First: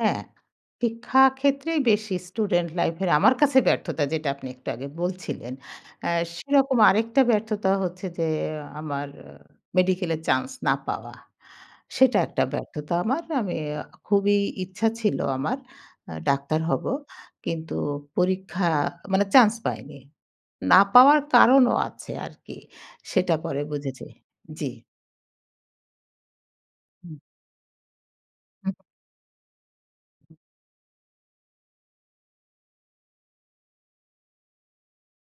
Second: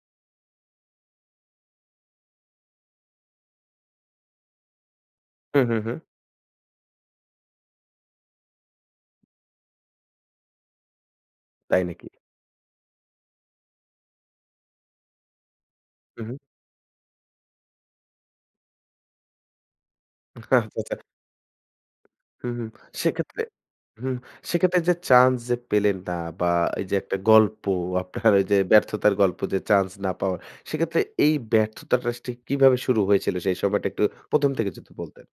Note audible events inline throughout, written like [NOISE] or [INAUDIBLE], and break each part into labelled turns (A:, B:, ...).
A: হ্যাঁ শিক্ষাক্ষেত্রেই বেশি স্টুডেন্ট লাইফের আমার কাছে ব্যর্থতা। যেটা আপনি একটু আগে বলছিলেন।
B: হু, হু, হু।
A: অ্যা সেরকম আরেকটা ব্যর্থতা হচ্ছে যে আমার মেডিকেলের চান্স না পাওয়া
B: তাই নাকি?
A: সেটা একটা ব্যর্থতা আমার। আমি অ্যা খুবই ইচ্ছা ছিল আমার আ
B: হু, হু।
A: ডাক্তার হবো কিন্তু পরীক্ষা মানে চান্স পাইনি।
B: আচ্ছা,
A: না
B: আচ্ছা।
A: পাওয়ার কারণও আছে আর
B: হুম,
A: কি
B: হুম।
A: সেটা
B: সেক্ষেত্রে
A: পরে বুঝেছি
B: হুম
A: জি।
B: সেক্ষেত্রে যে চান্স যে পেলেন না বা এই যে
A: হুম।
B: একটা গল্প আপনার ওই যে
A: উম
B: ব্যর্থতার গল্প যে চান্স না পাওয়ার। সেক্ষেত্রে এই ব্যর্থতাটা ঠিক কিভাবে শুরু হয়েছিল সেই সময়টা একটু ১ম থেকে যদি বলতেন?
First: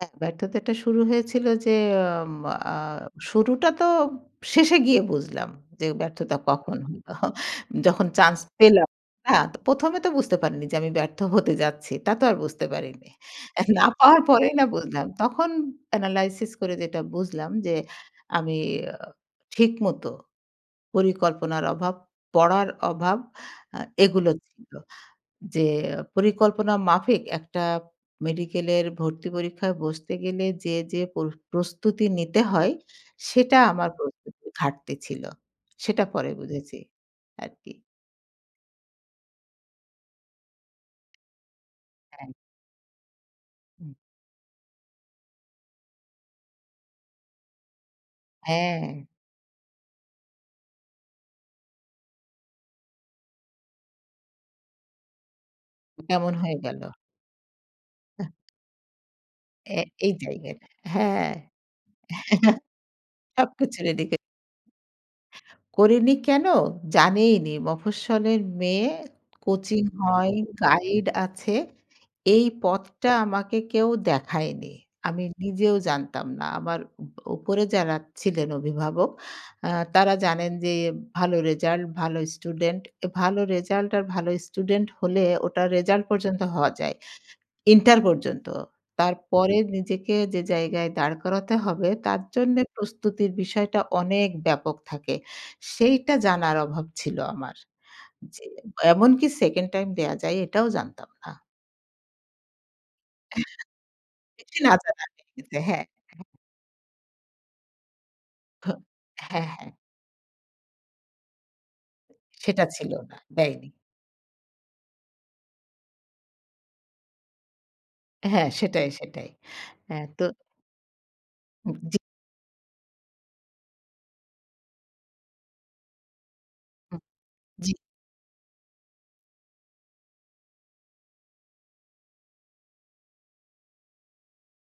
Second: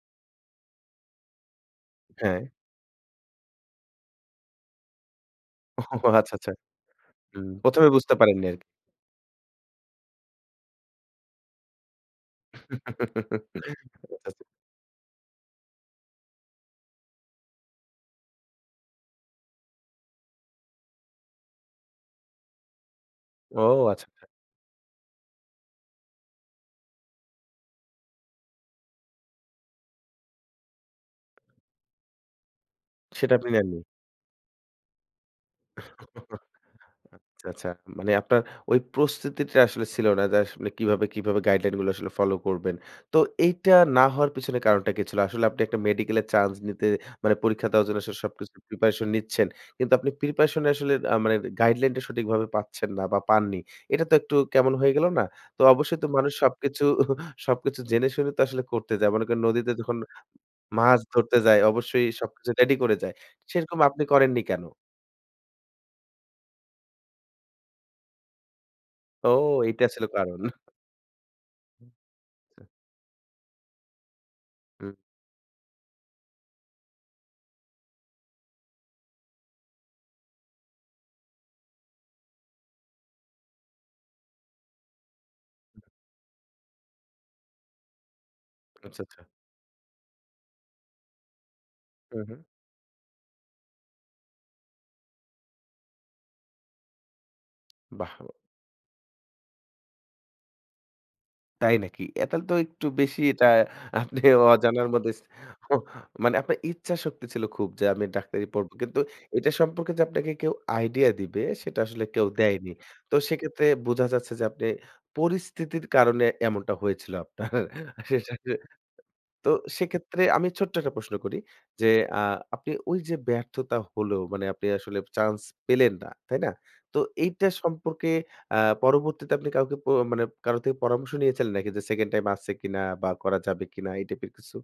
A: হ্যাঁ ব্যর্থতাটা শুরু হয়েছিল যে। আম
B: হ্যাঁ।
A: আ শুরুটা তো শেষে গিয়ে বুঝলাম
B: ও
A: যে
B: আচ্ছা,
A: ব্যর্থতা
B: আচ্ছা।
A: কখন হলো
B: উম প্রথমে
A: যখন
B: বুঝতে
A: চান্স
B: পারেননি আরকি।
A: পেলাম না তো ১ম এ তো বুঝতে পারিনি যে আমি ব্যর্থ হতে যাচ্ছি তা তো আর বুঝতে পারিনি। না
B: [CHUCKLES]
A: পাওয়ার
B: আচ্ছা।
A: পরেই না বুঝলাম। তখন অ্যানালাইসিস করে যেটা বুঝলাম যে আমি ঠিক মত পরিকল্পনার অভাব পড়ার অভাব
B: ও,
A: আ
B: আচ্ছা, আচ্ছা।
A: এগুলো ছিল। যে পরিকল্পনা মাফিক একটা মেডিকেলের ভর্তি পরীক্ষায় বসতে গেলে যে, যে প্র প্রস্তুতি নিতে হয়
B: সেটা আপনি
A: সেটা
B: নেননি।
A: আমার প্রস্তুতির ঘাটতি ছিল। সেটা পরে
B: [CHUCKLES]
A: বুঝেছি
B: আচ্ছা, আচ্ছা।
A: আরকি।
B: মানে আপনার ওই প্রস্তুতিটা আসলে ছিল না যে কিভাবে, কিভাবে গাইডলাইন গুলো আসলে
A: হ্যাঁ।
B: ফলো করবেন। তো এইটা
A: হুম।
B: না হওয়ার পেছনে কারণটা কি ছিল? আসলে আপনি একটা মেডিকেল এর চান্স নিতে মানে পরীক্ষা দেওয়ার জন্য আসলে সবকিছু
A: হ্যাঁ।
B: preparation নিচ্ছেন। কিন্তু আপনি preparation এ আসলে আ মানে গাইডলাইনটা সঠিকভাবে পাচ্ছেন না বা পাননি। এটা তো একটু কেমন হয়ে গেলো না? তো অবশ্যই তো মানুষ
A: কেমন হয়ে গেল।
B: সবকিছু [CHUCKLES] সবকিছু জেনে
A: এহ।
B: শুনে তো আসলে করতে যায়। মনে করেন নদীতে
A: অ্যা
B: যখন
A: এইটাই
B: মাছ
A: হ্যাঁ।
B: ধরতে যায় অবশ্যই সবকিছু
A: [CHUCKLES]
B: রেডি করে যায়। সেরকম
A: সবকিছু
B: আপনি
A: [UNINTELLIGIBLE]
B: করেননি কেন?
A: করিনি কেন? জানিইনি। মফস্বলের মেয়ে
B: ও
A: কোচিং
B: এইটা ছিল
A: হয়,
B: কারণ। [CHUCKLES]
A: গাইড আছে। এই পথটা আমাকে কেউ দেখায়নি।
B: হুম।
A: আমি নিজেও জানতাম না। আমার উপ উপরে যারা ছিলেন অভিভাবক আ তারা জানেন যে ভালো রেজাল্ট, ভালো স্টুডেন্ট। ভালো রেজাল্ট আর ভালো স্টুডেন্ট হলে ওটা রেজাল্ট পর্যন্ত হওয়া যায় ইন্টার পর্যন্ত।
B: আচ্ছা, আচ্ছা।
A: তারপরে নিজেকে যে জায়গায় দাঁড় করাতে হবে
B: হু,
A: তার
B: হু।
A: জন্যে প্রস্তুতির বিষয়টা অনেক ব্যাপক থাকে। সেইটা জানার অভাব ছিল আমার
B: বাহ! [UNINTELLIGIBLE]
A: জি। এমনকি 2nd টাইম দেওয়া যায় এটাও জানতাম না।
B: তাই নাকি? অ্যা তাইলে তো একটু বেশি এটা আপনি
A: একটু নাচ
B: অজানার মধ্যে
A: [UNINTELLIGIBLE] হ্যাঁ, হ্যাঁ।
B: মানে আপনার ইচ্ছা শক্তি ছিল খুব যে আমি ডাক্তারি পড়ব।
A: হ্যাঁ,
B: কিন্তু এটা
A: হ্যাঁ।
B: সম্পর্কে যে আপনাকে কেউ আইডিয়া দিবে সেটা আসলে কেউ
A: সেটা
B: দেয়নি।
A: ছিল
B: তো
A: না
B: সেক্ষেত্রে
A: দেয়নি।
B: বোঝা যাচ্ছে যে আপনি পরিস্থিতির কারণে এমনটা হয়েছিল আপনার।
A: হ্যাঁ সেটাই
B: [CHUCKLES]
A: সেটাই।
B: তো
A: হ্যাঁ
B: সেক্ষেত্রে
A: তো
B: আমি ছোট্ট একটা প্রশ্ন করি
A: উ,
B: যে
A: জি।
B: আ আপনি ওই যে ব্যর্থতা হলো মানে আপনি আসলে চান্স পেলেন না। তাই না? তো এইটা
A: জি।
B: সম্পর্কে আ পরবর্তীতে আপনি কাউকে প মানে কারো থেকে পরামর্শ নিয়েছিলেন নাকি যে 2nd টাইম আছে কিনা? বা করা যাবে কিনা এই টাইপের কিছু?